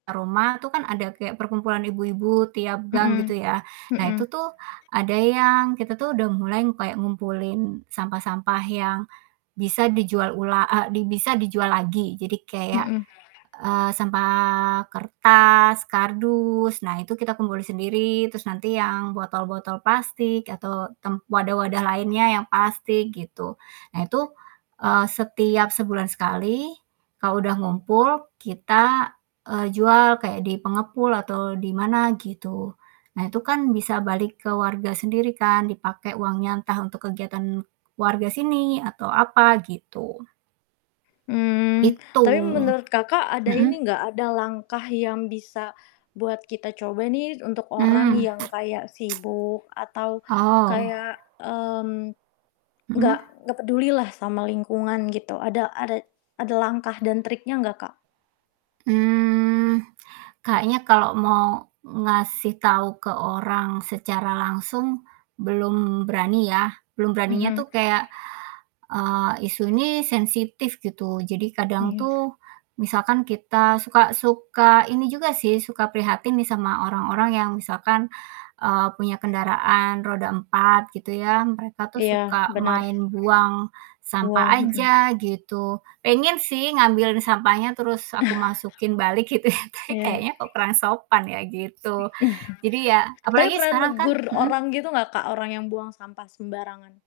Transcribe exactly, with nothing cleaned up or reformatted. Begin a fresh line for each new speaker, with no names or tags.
Roma itu kan ada kayak perkumpulan ibu-ibu tiap gang,
Mhm
gitu ya, nah,
mhm.
itu tuh ada yang kita tuh udah mulai kayak ngumpulin sampah-sampah yang bisa dijual ula e bisa dijual lagi. Jadi kayak,
Mhm.
eee, sampah kertas, kardus, nah itu kita kumpulin sendiri, terus nanti yang botol-botol plastik atau tem wadah-wadah lainnya yang plastik, gitu. Nah itu, eee, setiap sebulan sekali, kalau udah ngumpul, kita, eee, jual kayak di pengepul atau di mana, gitu. Nah, itu kan bisa balik ke warga sendiri kan, dipakai uangnya entah untuk kegiatan warga sini, atau apa, gitu.
Hmm,
Gitu,
tapi menurut Kakak, ada
mhm?
ini nggak, ada langkah yang bisa buat kita coba nih untuk orang
Mmm.
yang kayak sibuk atau
Oh.
kayak, mmm, nggak
Mhm.
nggak peduli lah sama lingkungan gitu, ada ada ada langkah dan triknya enggak, Kak?
Mmm, kayaknya kalau mau ngasih tahu ke orang secara langsung, belum berani ya. Belum beraninya
Mhm.
tuh kayak, eee, isu ini sensitif, gitu. Jadi kadang
Mhm.
tuh misalkan kita suka suka ini juga sih suka prihatin nih sama orang-orang yang misalkan, eee, punya kendaraan roda empat, gitu ya, mereka tuh
Iya,
suka
benar.
main buang sampah
Buang, mhm.
aja, gitu. Pengen sih ngambilin sampahnya terus aku masukin balik gitu ya, tapi
Iya.
kayaknya kok kurang sopan ya, gitu. Jadi ya,
Tapi,
apalagi
pernah
sekarang kan
negur orang
mhm?
gitu nggak Kak, orang yang buang sampah sembarangan?